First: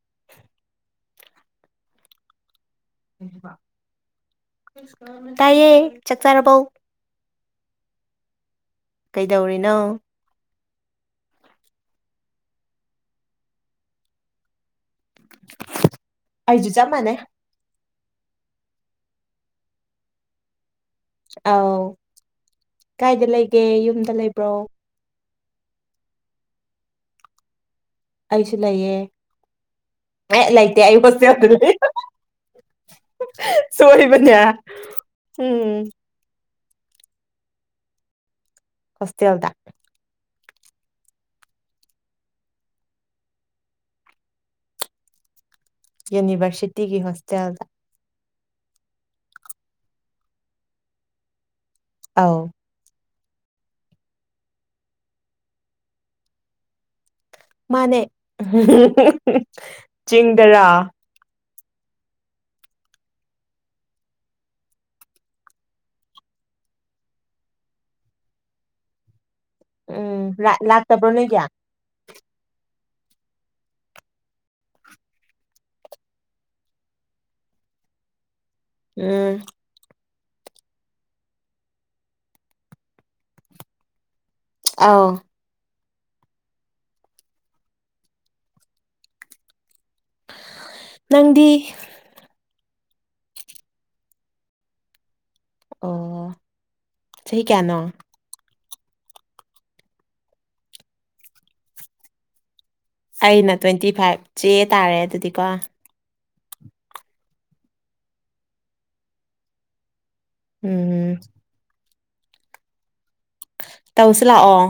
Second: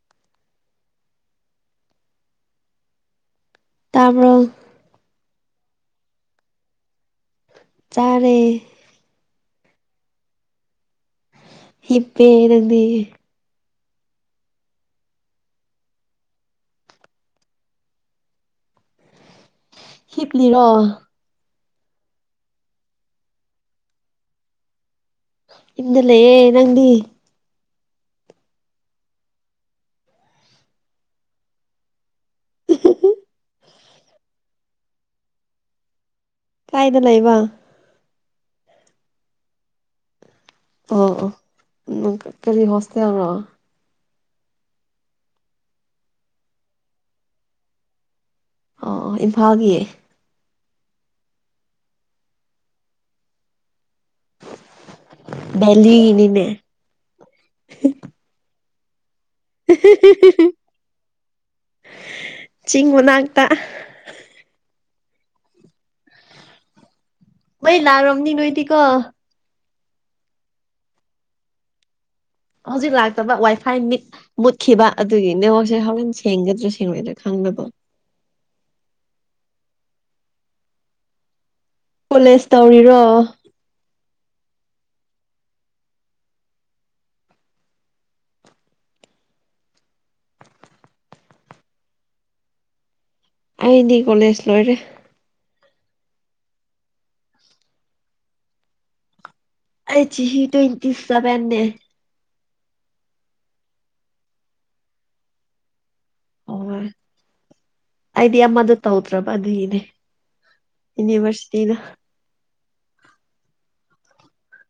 [inaudible] ꯇꯥꯕ꯭ꯔꯣ ꯇꯌꯦ ꯆꯠꯆꯥꯔꯔꯕꯧ ꯆꯔꯦ ꯅ ꯏꯄꯦꯗꯤ ꯑꯩꯁꯨ ꯆꯞ ꯃꯥꯟꯅꯩ ꯍꯤꯞꯂꯤꯔꯣ ꯑꯥꯎ ꯀꯥꯏꯗ ꯂꯩꯒꯦ ꯌꯨꯝꯗ ꯂꯩꯕ꯭ꯔꯣ ꯏ ꯂꯩꯑꯦ ꯅꯪꯗꯤ ꯑꯩꯁꯨ ꯂꯩꯌꯦ ꯑꯦ ꯂꯩꯇꯦ ꯑꯩꯁ ꯁꯣꯏꯕꯅꯌꯥ ꯎꯝ ꯀꯥꯏꯗ ꯂꯩꯕ ꯍꯁꯦ ꯑꯜꯗ ꯑꯣ ꯅ ꯀꯔꯤ ꯍꯣꯁꯇꯦꯜꯔꯣ ꯌꯨꯅꯤꯚꯔꯁꯤꯇꯤꯒꯤ ꯍꯣꯁꯇꯦꯜꯗ ꯑ ꯏꯝꯐꯥꯜꯒꯤꯌꯦ ꯑꯥꯎ ꯗꯦꯜꯂꯤ ꯏꯅꯤꯅꯦ ꯃꯥꯅꯦ ꯆꯤꯡꯗꯔꯥ ꯆꯤꯡ ꯃꯅꯥꯛꯇ ꯃꯩ ꯂꯥꯔꯝꯅꯤ ꯅꯣꯏꯗꯤꯀꯣ ꯎꯝ ꯂꯥꯠ ꯂꯥꯛꯇꯕ꯭ꯔꯣ ꯅꯣꯏꯒꯤ ꯍꯧꯖꯤꯛ ꯂꯥꯛꯇꯕ ꯋꯥꯏꯐꯥꯏ ꯃꯤꯠ ꯃꯨꯠꯈꯤꯕ ꯑꯗꯨꯒꯤ ꯅꯤ ꯃꯣꯏꯁꯦ ꯍꯣꯔꯦꯟ ꯁꯦꯡꯒꯗ꯭ꯔꯥ ꯁꯦꯡꯉꯣꯏꯗ꯭ꯔꯥ ꯈꯪꯗꯦ ꯅꯒꯣ ꯎꯝ ꯀꯣꯂꯦꯖ ꯇꯧꯔꯤꯔꯣ ꯑꯧ ꯅꯪꯗꯤ ꯑꯩꯗꯤ ꯀꯣꯂꯦꯖ ꯂꯣꯏꯔꯦ ꯑꯣ ꯆꯍꯤ ꯀꯌꯥꯅꯣ ꯑꯩ ꯆꯤꯍꯤ ꯇ꯭ꯋꯦꯟꯇꯤ ꯁꯕꯦꯟꯅꯦ ꯑꯩꯅ ꯇ꯭ꯋꯦꯟꯇꯤ ꯐꯥꯏꯐ ꯆꯦ ꯇꯥꯔꯦ ꯑꯗꯨꯗꯤꯀꯣ ꯍꯣꯏ ꯑꯩꯗꯤ ꯑꯃꯗꯣ ꯇꯧꯗ꯭ꯔꯕ ꯑꯗꯨꯒꯤꯅꯦ ꯎꯝ ꯌꯨꯅꯤꯚꯔꯁꯤꯇꯤꯗꯣ ꯇꯧꯁꯤ ꯂꯥꯛꯑꯣ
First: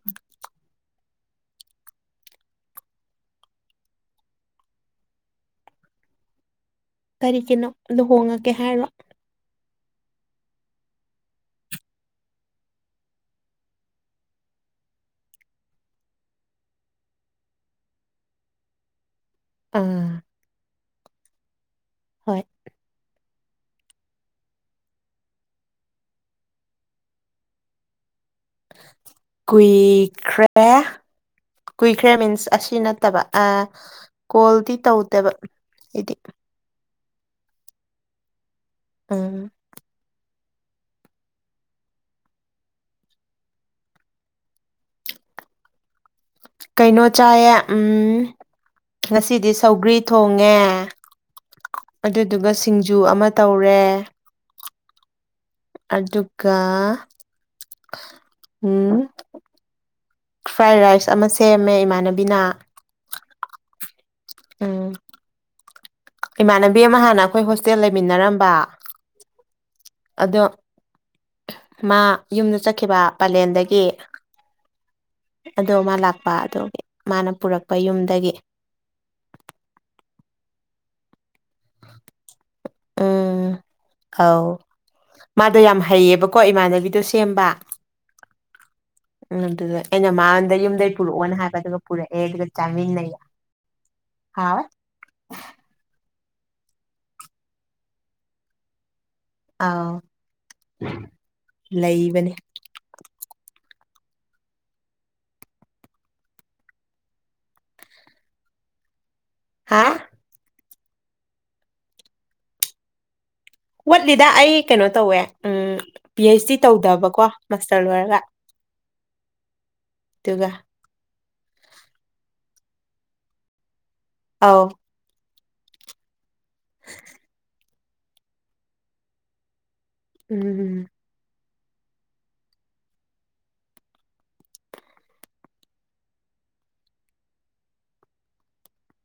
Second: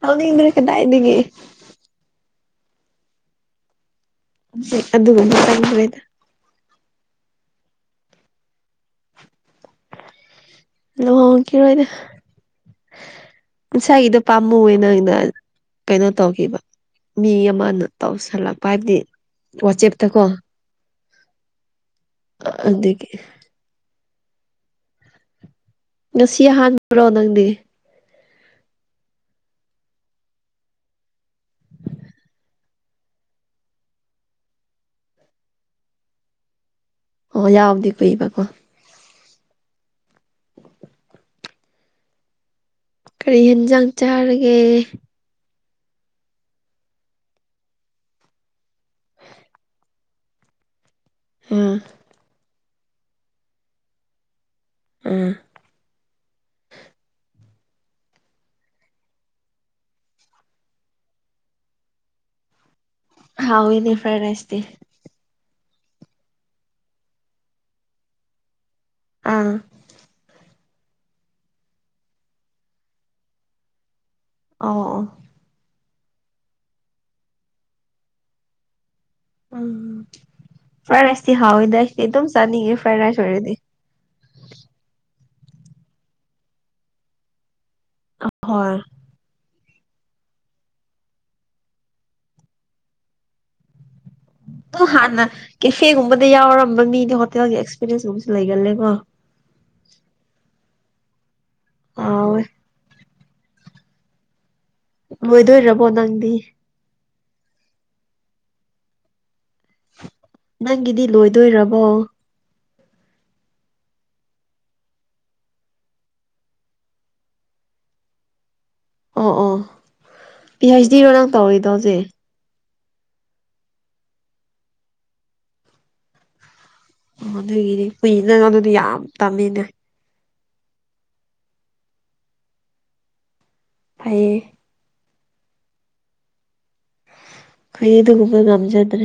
ꯇꯧꯅꯤꯡꯗ꯭ꯔꯦ ꯀꯗꯥꯏꯗꯒꯤ ꯍꯧꯖꯤꯛ ꯑꯗꯨꯒ ꯑꯃ ꯆꯪꯗ꯭ꯔꯦꯗꯥ ꯀꯔꯤꯒꯤꯅꯣ ꯂꯨꯍꯣꯡꯉꯒꯦ ꯍꯥꯏꯔꯣ ꯂꯨꯍꯣꯡꯈꯤꯔꯣꯏꯗ [inaudible] ꯏꯁꯥꯒꯤꯗꯣ ꯄꯥꯝꯃꯨꯋꯦ ꯅꯣꯏꯅ ꯀꯩꯅꯣ ꯇꯧꯈꯤꯕ ꯃꯤ ꯑꯃꯅ ꯇꯧꯁꯜꯂꯛꯄ ꯍꯥꯏꯕꯗꯤ ꯋꯥꯆꯦꯞꯇ ꯑꯥ ꯀꯣ ꯍꯣꯏ ꯑꯗꯨꯒꯤ ꯉꯁꯤ ꯑꯍꯥꯟꯕꯔꯣ ꯅꯪꯗꯤ ꯀꯨꯏꯈ꯭ꯔꯦ ꯀꯨꯏꯈ꯭ꯔꯦ ꯃꯤꯟꯁ ꯑꯁꯤ ꯅꯠꯇꯕ ꯑ ꯀꯣꯜꯗꯤ ꯇꯧꯗꯦꯕ ꯑꯩꯗꯤ ꯑꯣ ꯌꯥꯎꯕꯗꯤ ꯀꯨꯏꯕ ꯀꯣ ꯎꯝ ꯀꯔꯤ ꯍꯦꯟꯖꯥꯡ ꯆꯥꯔꯒꯦ ꯀꯩꯅꯣ ꯆꯥꯏꯌꯦ ꯎꯝ ꯉꯁꯤꯗꯤ ꯁꯧꯒ꯭ꯔꯤ ꯊꯣꯡꯉꯦ ꯎꯝ ꯑꯗꯨꯗꯨꯒ ꯁꯤꯡꯖꯨ ꯑꯃ ꯇꯧꯔꯦ ꯎꯝ ꯑꯗꯨꯛꯀ ꯎꯝ ꯐ꯭ꯔꯥꯏ ꯔꯥꯏꯁ ꯑꯃ ꯁꯦꯝꯃꯦ ꯏꯃꯥꯟꯅꯕꯤꯅ ꯍꯥꯎꯏꯅꯦ ꯐ꯭ꯔꯥꯏ ꯔꯥꯖꯁꯇꯤ ꯎꯝ ꯏꯃꯥꯟꯅꯕꯤ ꯑꯃ ꯍꯥꯟꯅ ꯑꯩꯈꯣꯏ ꯍꯣꯁꯇꯦꯜ ꯂꯩꯃꯤꯟꯅꯔꯝꯕ ꯑꯥ ꯑꯗꯣ ꯃꯥ ꯌꯨꯝꯗ ꯆꯠꯈꯤꯕ ꯄꯂꯦꯟꯗꯒꯤ ꯑꯧꯑꯣ ꯑꯗꯣ ꯃꯥ ꯂꯥꯛꯄ ꯑꯗꯨꯒꯤ ꯃꯥꯅ ꯄꯨꯔꯛꯄ ꯌꯨꯝꯗꯒꯤ ꯎꯝ ꯐ꯭ꯔꯥꯏ ꯔꯥꯏꯁꯇꯤ ꯍꯥꯎꯋꯦꯗ ꯑꯩꯗꯤ ꯑꯗꯨꯝ ꯆꯥꯅꯤꯡꯉꯦ ꯐ꯭ꯔꯥꯏ ꯔꯥꯏꯁ ꯎꯝ ꯑꯣꯏꯔꯗꯤ ꯑꯧ ꯃꯥꯗꯣ ꯌꯥꯝ ꯍꯩꯌꯦꯕꯀꯣ ꯏꯃꯥꯟꯅꯕꯤꯗꯣ ꯁꯦꯝꯕ ꯑꯍꯣꯏ ꯎꯝ ꯑꯗꯨꯗ ꯑꯩꯅ ꯃꯉꯣꯟꯗ ꯌꯨꯝꯗꯩ ꯄꯨꯔꯛꯑꯣꯅ ꯍꯥꯏꯕ ꯑꯗꯨꯒ ꯄꯨꯔꯛꯑꯦ ꯑꯗꯨꯒ ꯆꯥꯃꯤꯟꯅꯩꯌꯦ ꯑꯗꯨ ꯍꯥꯟꯅ ꯀꯦꯐꯦꯒꯨꯝꯕꯗ ꯌꯥꯎꯔꯝꯕ ꯃꯤꯗꯨ ꯍꯣꯇꯦꯜꯒꯤ ꯑꯦꯛꯁꯄꯤꯔꯤꯌꯦꯟꯁꯀꯨꯝꯕꯁꯨ ꯂꯩꯒꯜꯂꯦꯀꯣ ꯑꯥꯎ ꯂꯩꯕꯅꯦ ꯍꯥꯎꯋꯦ ꯂꯣꯏꯗꯣꯔꯕꯣ ꯅꯪꯗꯤ ꯍꯥ ꯅꯪꯒꯤꯗꯤ ꯂꯣꯏꯗꯣꯏꯔꯕꯣ ꯎꯠꯂꯤꯗ ꯑꯩ ꯀꯩꯅꯣ ꯇꯧꯋꯦ ꯎꯝ ꯄꯤ ꯑꯩꯩꯆ ꯗꯤ ꯇꯧꯗꯕꯀꯣ ꯃꯥꯁꯇꯔ ꯂꯣꯏꯔꯒ ꯑꯣ ꯑꯣ ꯑꯗꯨꯒ ꯄꯤ ꯍꯩꯆ ꯗꯤꯔꯣ ꯅꯪ ꯇꯧꯏꯗꯣꯁꯦ ꯑꯥꯎ ꯑꯗꯨꯒꯤꯗꯤ ꯀꯨꯏꯅꯪ ꯑꯗꯨꯗꯤ ꯌꯥꯝ ꯇꯝꯃꯤꯅꯦ ꯎꯝ ꯐꯌꯦ ꯀꯩ ꯑꯗꯨꯒꯨꯝꯕ ꯉꯝꯖꯗ꯭ꯔꯦ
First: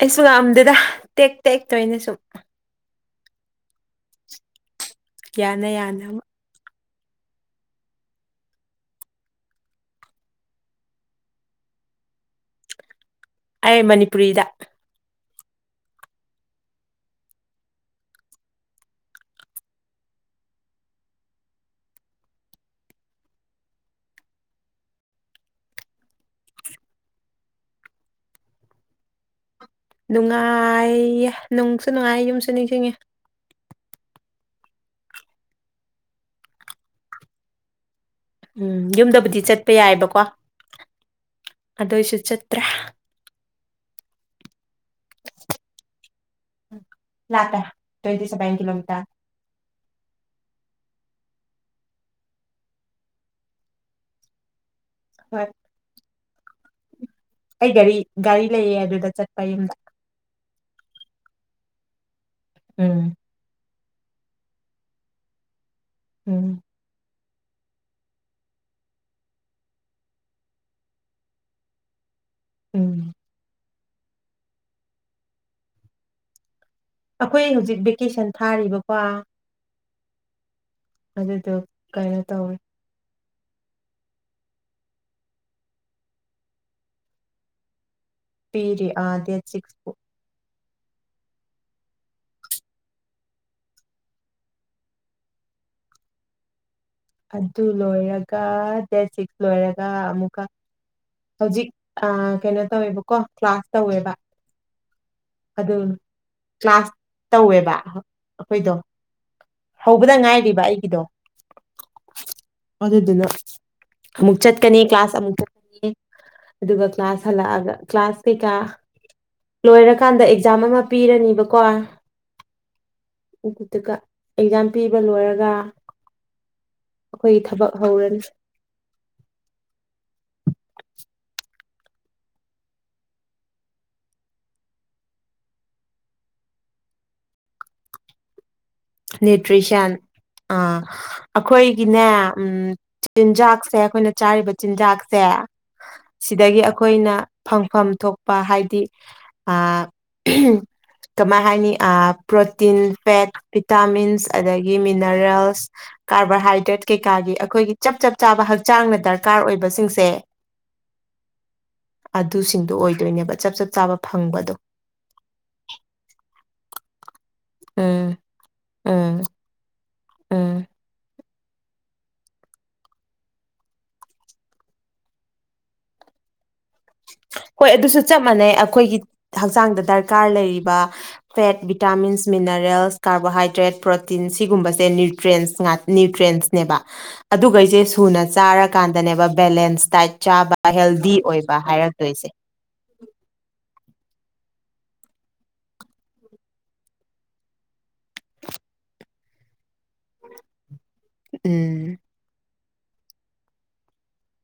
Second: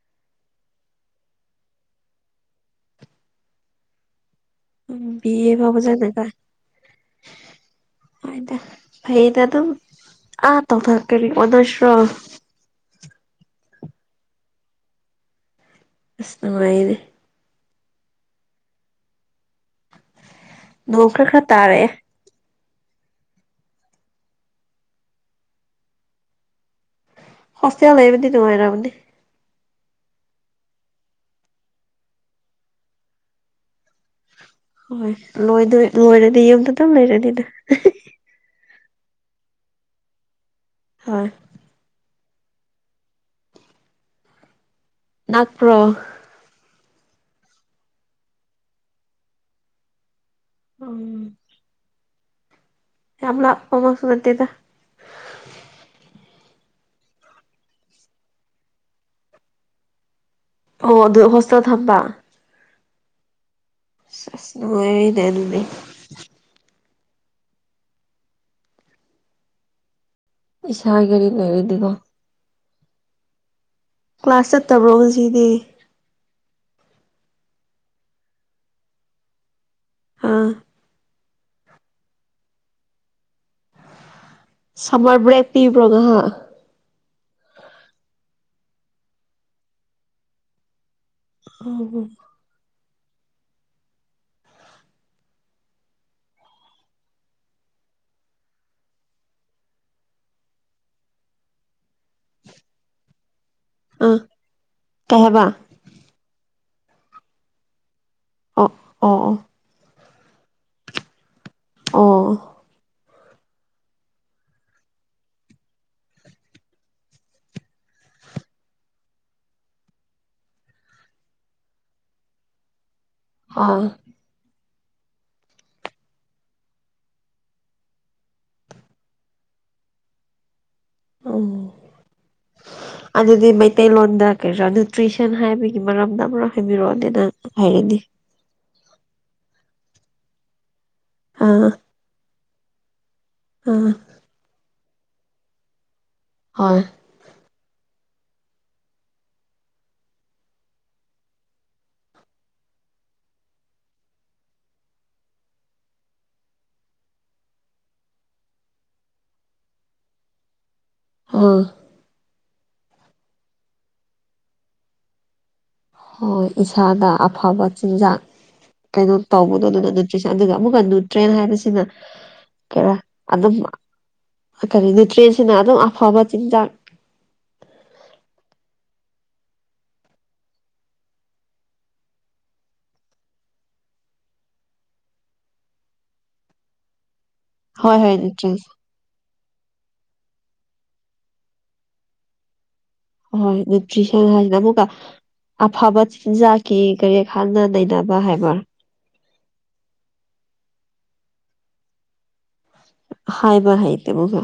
ꯑꯩꯁꯨ ꯉꯝꯗꯗ ꯇꯦꯛ ꯇꯦꯛꯇꯣꯏꯅꯦ ꯁꯨꯝ ꯎ ꯑ ꯄꯕꯖꯅ ꯀꯥꯏ ꯆꯥꯛ ꯍꯗ ꯐꯩꯗ ꯑꯗꯨ ꯑꯥ ꯇ ꯊ ꯀꯔꯤ ꯑꯣꯗꯁ꯭ꯔ ꯑꯩ ꯃꯅꯤꯄꯨꯔꯤꯗ ꯑꯁꯅꯉꯥꯏꯗꯤ ꯣꯡꯈꯥ ꯈ ꯇꯥꯔꯦ ꯁꯁꯌꯥ ꯂꯩꯦ ꯄꯗꯤ ꯅꯅꯨꯡꯉꯥꯏꯔꯃꯗꯤ ꯅꯨꯡꯉꯥꯏꯌꯦ ꯅꯨꯡꯁꯨ ꯅꯨꯡꯉꯥꯏꯌꯦ ꯌꯨꯝꯁꯨ ꯅꯤꯡꯁꯤꯡꯉꯦ ꯍꯣꯏ ꯂꯣꯏꯣꯏ ꯂꯣꯏꯔꯗꯤ ꯌꯨꯝꯗ ꯑꯗꯨ ꯂꯩꯔꯅꯤꯗ ꯎꯝ ꯌꯨꯝꯗꯕꯨꯗꯤ ꯆꯠꯄ ꯌꯥꯏꯑꯕꯀꯣ ꯍꯣꯏ ꯑꯗꯨꯏꯁꯨ ꯆꯠꯇ꯭ꯔꯦ ꯥꯛꯄ꯭ꯔꯣ ꯂꯥꯛꯇ ꯇ꯭ꯋꯦꯟꯇꯁꯦ ꯄꯥꯏꯟ ꯀꯤꯂꯣꯃꯤꯇꯔ ꯎꯝ ꯌꯥꯝ ꯑꯄ ꯃꯁꯨ ꯅꯠꯇꯦꯗ ꯍꯣꯏ ꯑꯩ ꯒꯥꯔꯤ ꯒꯥꯔꯤ ꯂꯩꯌꯦ ꯑꯗꯨꯗ ꯆꯠꯄ ꯌꯨꯝꯗ ꯑꯣ ꯑꯗꯨ ꯍꯣꯁꯇꯦꯜ ꯊꯝꯕ ꯎꯝ ꯆꯁꯅꯅꯨꯡꯉꯅꯦꯅꯅꯦꯅꯤ ꯎꯝ ꯏꯁꯥ ꯀꯔꯤ ꯂꯩꯔꯤꯗꯤꯀꯣ ꯎꯝ ꯀ꯭ꯂꯥꯁ ꯆꯠꯇꯕ꯭ꯔꯣ ꯍꯧꯖꯤꯗꯤ ꯑꯩꯈꯣꯏ ꯍꯧꯖꯤꯛ ꯚꯦꯀꯦꯁꯟ ꯊꯥꯔꯤꯕꯀꯣ ꯑꯥ ꯑꯗꯨꯗꯗ ꯀꯥꯏꯅ ꯇꯧ ꯑꯣꯏꯣꯏ ꯁꯃꯔ ꯭ꯔꯦꯛ ꯄꯤꯕ꯭ꯔꯣꯉ ꯄꯤꯔꯤ ꯑꯗ ꯁꯤꯛꯁꯄꯨ ꯑ ꯍ ꯑꯗꯨ ꯂꯣꯏꯔꯒ ꯗꯦꯠ ꯁꯤꯛꯁ ꯂꯣꯏꯔꯒ ꯑꯃꯨꯛꯀ ꯍꯧꯖꯤꯛ ꯀꯩꯅꯣ ꯇꯧꯋꯦꯕꯀꯣ ꯀ꯭ꯂꯥꯁ ꯇꯧꯋꯦꯕ ꯑꯥ ꯀꯩ ꯍꯥꯏꯕ ꯑꯗꯨ ꯀ꯭ꯂꯥꯁ ꯇꯧꯋꯦꯕ ꯑ ꯑꯩꯈꯣꯏꯗꯣ ꯑꯣ ꯑꯣ ꯍꯧꯕꯗ ꯉꯥꯏꯔꯤꯕ ꯑꯩꯒꯤꯗꯣ ꯑꯣ ꯑꯗꯨꯗꯨꯅ ꯑꯃꯨꯛ ꯆꯠꯀꯅꯤ ꯀ꯭ꯂꯥꯁ ꯑꯃꯨꯛ ꯆꯠꯀꯅꯤ ꯑꯗꯨꯒ ꯀ꯭ꯂꯥꯁ ꯍꯜꯂꯛꯑꯒ ꯀ꯭ꯂꯥꯁ ꯀꯩꯀꯥ ꯂꯣꯏꯔꯀꯥꯟꯗ ꯑꯦꯛꯖꯥꯝ ꯑꯃ ꯄꯤꯔꯅꯤꯕꯀꯣ ꯑꯥ ꯎꯗꯨꯀ ꯑꯦꯛꯖꯥꯝ ꯄꯤꯕ ꯂꯣꯏꯔꯒ ꯑꯩꯈꯣꯏꯒꯤ ꯊꯕꯛ ꯍꯧꯔꯅꯤ [unintelligible] ꯑꯣ [unintelligible] ꯑꯗꯨꯗꯤ ꯃꯩꯇꯩꯂꯣꯟꯗ ꯀꯔꯤꯔꯥ ꯅ꯭ꯌꯨꯇ꯭ꯔꯤꯁꯟ ꯍꯥꯏꯕꯒꯤ ꯃꯔꯝꯗ ꯑꯃꯛ ꯍꯥꯏꯕꯤꯔꯛꯑꯣꯅꯦ ꯅꯪ ꯍꯥꯏꯔꯅꯤ ꯅ꯭ꯌꯨꯇ꯭ꯔꯤꯁꯟ ꯑ ꯑꯥ ꯑꯩꯈꯣꯏꯒꯤꯅꯦ ꯎ ꯆꯤꯟꯖꯥꯛꯁꯦ ꯑꯥ ꯑꯩꯈꯣꯏꯅ ꯆꯥꯔꯤꯕ ꯆꯤꯟꯖꯥꯛꯁꯦ ꯁꯤꯗꯒꯤ ꯍꯣꯏ ꯑꯩꯈꯣꯏꯅ ꯐꯪꯐꯝ ꯊꯣꯛꯄ ꯍꯥꯏꯗꯤ ꯀꯃꯥꯏ ꯍꯥꯏꯅꯤ ꯑ ꯄ꯭ꯔꯣꯇꯤꯟ ꯐꯦꯠ ꯚꯤꯇꯥꯃꯤꯟꯁ ꯑꯗꯒꯤ ꯃꯤꯅꯔꯦꯜꯁ ꯀꯥꯔꯕꯣꯍꯥꯏꯗ꯭ꯔꯦꯠ ꯀꯩꯀꯥꯒꯤ ꯑꯩꯈꯣꯏꯒꯤ ꯆꯞ ꯆꯞ ꯆꯥꯕ ꯍꯛꯆꯥꯡꯅ ꯗꯔꯀꯥꯔ ꯑꯣꯏꯕꯁꯤꯡꯁꯦ ꯑꯥ ꯑꯗꯨꯁꯤꯡꯗꯨꯣ ꯑꯣꯏꯗꯣꯏꯅꯦꯕ ꯆꯞ ꯆꯞ ꯆꯥꯕ ꯐꯪꯕꯗꯣ ꯍꯣꯏ ꯏꯁꯥꯗ ꯑꯐꯕ ꯎꯝ ꯆꯤꯟꯖꯥꯛ ꯀꯩꯅꯣ ꯎꯝ ꯇꯧꯕꯗꯣ ꯑꯗꯨꯅ ꯑꯗꯨꯒ ꯎꯝ ꯑꯃꯨꯛꯀ ꯅꯇ꯭ꯔꯦꯟ ꯍꯥꯏꯕꯁꯤꯅ ꯀꯩꯔ ꯑꯗꯨꯝ ꯀꯔꯤ ꯅ꯭ꯌꯨꯇ꯭ꯔꯦꯟꯁꯤꯅ ꯑꯗꯨꯝ ꯑꯐꯕ ꯆꯤꯟꯖꯥꯛ [unintelligible] ꯍꯣꯏ ꯑꯗꯨꯁꯨ ꯆꯞ ꯃꯥꯟꯅꯩ ꯑꯩꯈꯣꯏꯒꯤ ꯍꯛꯆꯥꯡꯗ ꯗꯔꯀꯥꯔ ꯂꯩꯔꯤꯕ fat vitamins mineral ꯦꯜꯁ carbohydrate protein ꯁꯤꯒꯨꯝꯕꯁꯦꯇ꯭ꯔ ꯅ꯭ꯌꯨꯇ꯭ꯔꯦꯟꯁꯅꯦꯕ ꯑꯗꯨꯒ ꯑꯩꯁꯦ ꯍꯣꯏ ꯍꯣꯏ ꯁꯨꯅ ꯅ꯭ꯌꯨꯇ꯭ꯔꯦꯟꯁ ꯆꯥꯔꯀꯥꯟꯗꯅꯦꯕ ꯕꯦꯂꯦꯟꯁ ꯗꯥꯏꯠ ꯆꯥꯕ ꯍꯦꯜꯗꯤ ꯑꯣꯏꯕ ꯍꯥꯏꯔꯒ ꯣꯏꯁꯦ ꯇ꯭ꯔꯤꯁ ꯍꯥꯏꯁꯤ ꯅꯃꯨ ꯀ ꯑꯐꯕ ꯆꯤꯟꯖꯥꯛꯀꯤ ꯀꯔꯤ ꯍꯥꯟꯅ ꯅꯩꯅꯕ ꯍꯥꯏꯕ ꯎꯝ ꯍꯥꯏꯕ ꯍꯥꯏꯗꯕꯨꯒ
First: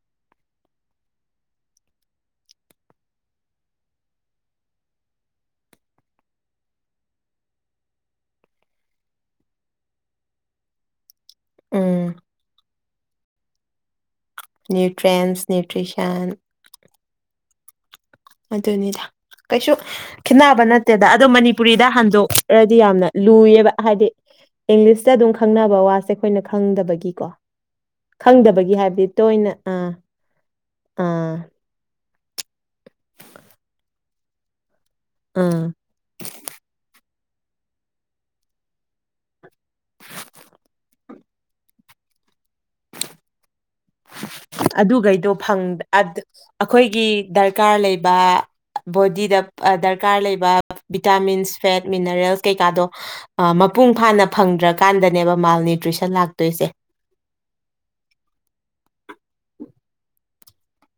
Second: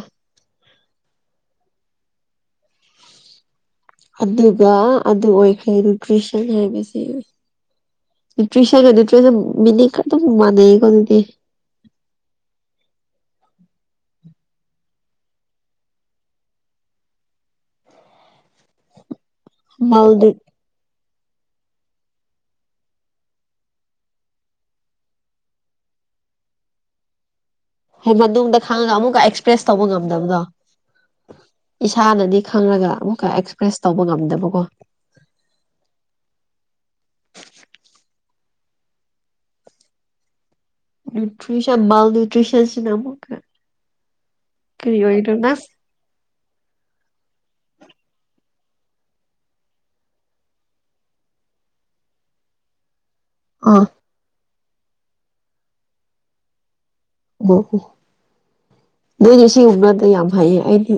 ꯑꯗꯨꯒ ꯑꯗꯨ ꯑꯣꯏꯈ꯭ꯔꯦ ꯅꯇ꯭ꯔꯤꯁꯟ ꯍꯥꯏꯕꯕꯁꯤ ꯅ꯭ꯌꯨꯇ꯭ꯔꯤꯁꯟ ꯅ꯭ꯌꯨꯇ꯭ꯔꯤꯁꯟ ꯃꯤꯅꯤꯀ ꯑꯗꯨꯝ ꯃꯅꯦꯩꯀꯣ ꯑꯗꯨꯗꯤ ꯎꯝ ꯅ꯭ꯌꯨꯇ꯭ꯔꯦꯟꯁ ꯅ꯭ꯌꯨꯇ꯭ꯔꯤꯁꯟ ꯑꯗꯨꯅꯤꯗ ꯀꯩꯁꯨ ꯃꯜꯗꯤ ꯈꯦꯅꯕ ꯅꯠꯇꯦ ꯦꯗ ꯑꯗꯣ ꯃꯅꯤꯄꯨꯔꯤꯗ ꯍꯟꯗꯣꯛꯔꯗꯤ ꯌꯥꯝꯅ ꯂꯨꯏꯌꯦꯕ ꯍꯥꯏꯗꯤ ꯏꯪꯂꯤꯁꯇ ꯑꯗꯨꯝ ꯈꯪꯅꯕ ꯋꯥꯁꯦ ꯑꯩꯈꯣꯏꯅ ꯈꯪꯗꯕꯒꯤꯀꯣ ꯍ ꯃꯇꯨꯡꯗ ꯈꯪꯗꯕꯒꯤ ꯈꯪꯉꯒ ꯍꯥꯏꯕꯗꯤ ꯑꯃꯨꯛꯀ ꯇꯣꯏꯅ ꯑꯦꯛꯁꯄ꯭ꯔꯦꯁ ꯇꯧꯕ ꯑꯥ ꯉꯝꯗꯕꯗꯣ ꯑꯥ ꯏꯁꯥꯅꯗꯤ ꯈꯪꯪꯂꯒ ꯑꯃꯨꯛꯀ ꯑꯦꯛꯁꯄ꯭ꯔꯦꯁ ꯇꯧꯕ ꯉꯝꯗꯕꯀꯣ ꯑꯥ ꯅꯨꯇ꯭ꯁꯟ ꯜ ꯅꯤꯡꯎꯇ꯭ꯁꯟꯁꯤꯅ ꯑꯃꯛ ꯀ ꯑꯗꯨꯈꯩꯗꯣ ꯑꯩꯈꯣꯏꯒꯤ ꯗꯔꯀꯥꯔ ꯂꯩꯕ ꯕꯣꯗꯤꯗ ꯗꯔꯀꯥꯔ ꯂꯩꯕ ꯚꯤꯇꯥꯃꯤꯟꯁ ꯐꯦꯠ ꯃꯤꯅꯔꯦꯜꯁ ꯀꯩꯀꯥꯗꯣ ꯑꯥ ꯃꯄꯨꯡ ꯐꯥꯅ ꯐꯪꯗ꯭ꯔꯀꯥꯟꯗꯅꯦꯕ ꯃꯥꯜꯅ꯭ꯌꯨꯇ꯭ꯔꯤꯁꯟ ꯂꯥꯛꯇꯣꯏꯁꯦ ꯑꯣ ꯍꯣ ꯅꯣꯏꯗꯤ ꯁꯤ ꯎꯕꯗ ꯌꯥꯝ ꯐꯩꯌꯦ ꯑꯩ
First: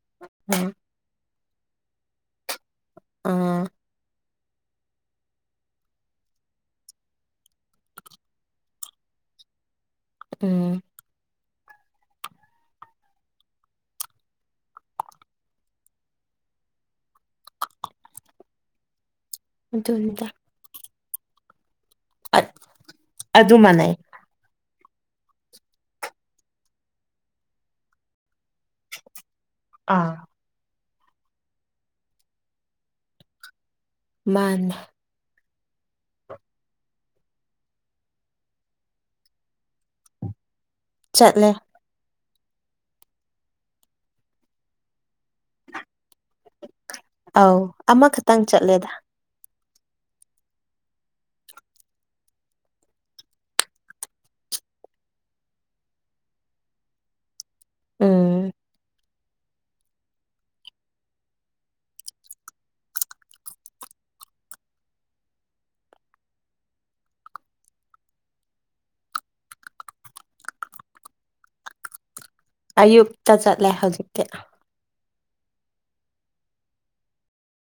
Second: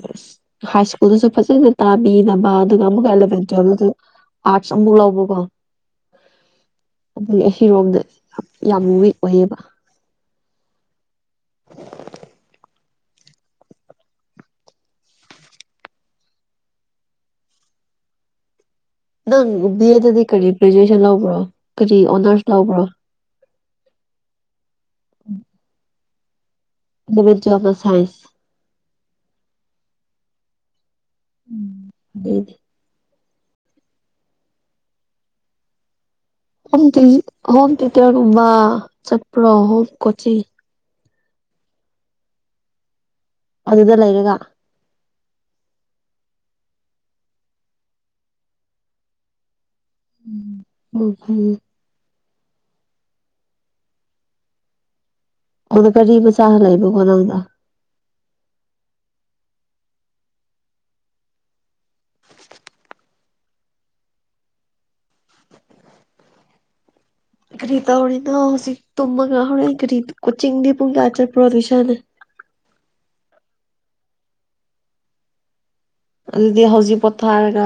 ꯍꯥꯏ ꯁ꯭ꯀꯨꯜꯗꯁꯨ ꯐꯖꯅ ꯇꯥꯕꯤꯅꯕ ꯑꯗꯨꯒ ꯑꯃꯨꯛꯀ ꯑꯦꯂꯚꯦꯟ ꯑꯥ ꯇꯨꯋꯦꯜꯇꯁꯨ ꯑꯥꯠꯁ ꯑꯃꯃꯨꯛ ꯂꯧꯕ ꯀꯣ ꯑꯗꯨꯗꯤ ꯑꯁꯤꯔꯣꯝꯗ ꯌꯥꯝ ꯌꯥꯝ ꯋꯤꯛ ꯑꯣꯏꯌꯦꯕ ꯎꯝ ꯅꯪ ꯕꯤ ꯑꯦꯗꯗꯤ ꯑꯗꯨꯅꯤꯗ ꯀꯔꯤ ꯒ꯭ꯔꯦꯖꯨꯑꯦꯁꯟ ꯂꯧꯕ꯭ꯔꯣ ꯀꯔꯤ ꯑꯣꯅꯔꯁ ꯂꯧꯕ꯭ꯔꯣ ꯑꯗꯨ ꯑꯗꯨ ꯃꯅꯦ ꯎ ꯏꯟꯚꯐ ꯁꯥꯏꯟꯁ ꯑꯥ ꯎꯝ ꯍꯗꯤ ꯃꯥꯥꯟ ꯍꯝ ꯍꯣꯝ ꯇꯇꯔꯒ ꯆꯠꯄ꯭ꯔꯣ ꯍꯣꯝ ꯀꯣꯆꯤꯡ ꯆꯠꯂꯦ ꯑꯗꯨꯗ ꯂꯩꯔꯒ ꯑ ꯑꯃꯈꯛꯇꯪ ꯆꯠꯂꯦꯗ ꯎꯝ ꯑꯣ ꯐ ꯑꯣꯅ ꯐꯔꯤꯕꯨ ꯆꯥꯍ ꯂꯩꯕ ꯀꯣꯅꯧꯗ ꯎꯝ ꯀꯒ꯭ꯔꯤꯇꯥ ꯍꯣꯔꯅ ꯍꯧꯖꯤꯛ ꯇꯨꯝꯃꯒ ꯍꯔꯦꯔꯤ ꯀꯣꯆꯤꯡꯗꯤ ꯄꯨꯡ ꯀꯌꯥ ꯆꯠꯄ꯭ꯔꯣ ꯑꯗꯨꯁꯅꯦ ꯑꯌꯨꯛꯇ ꯆꯠꯂꯦ ꯍꯧꯖꯤꯛꯇꯤ ꯑꯗꯨꯗꯤ ꯍꯖꯤ ꯄꯊꯔꯒ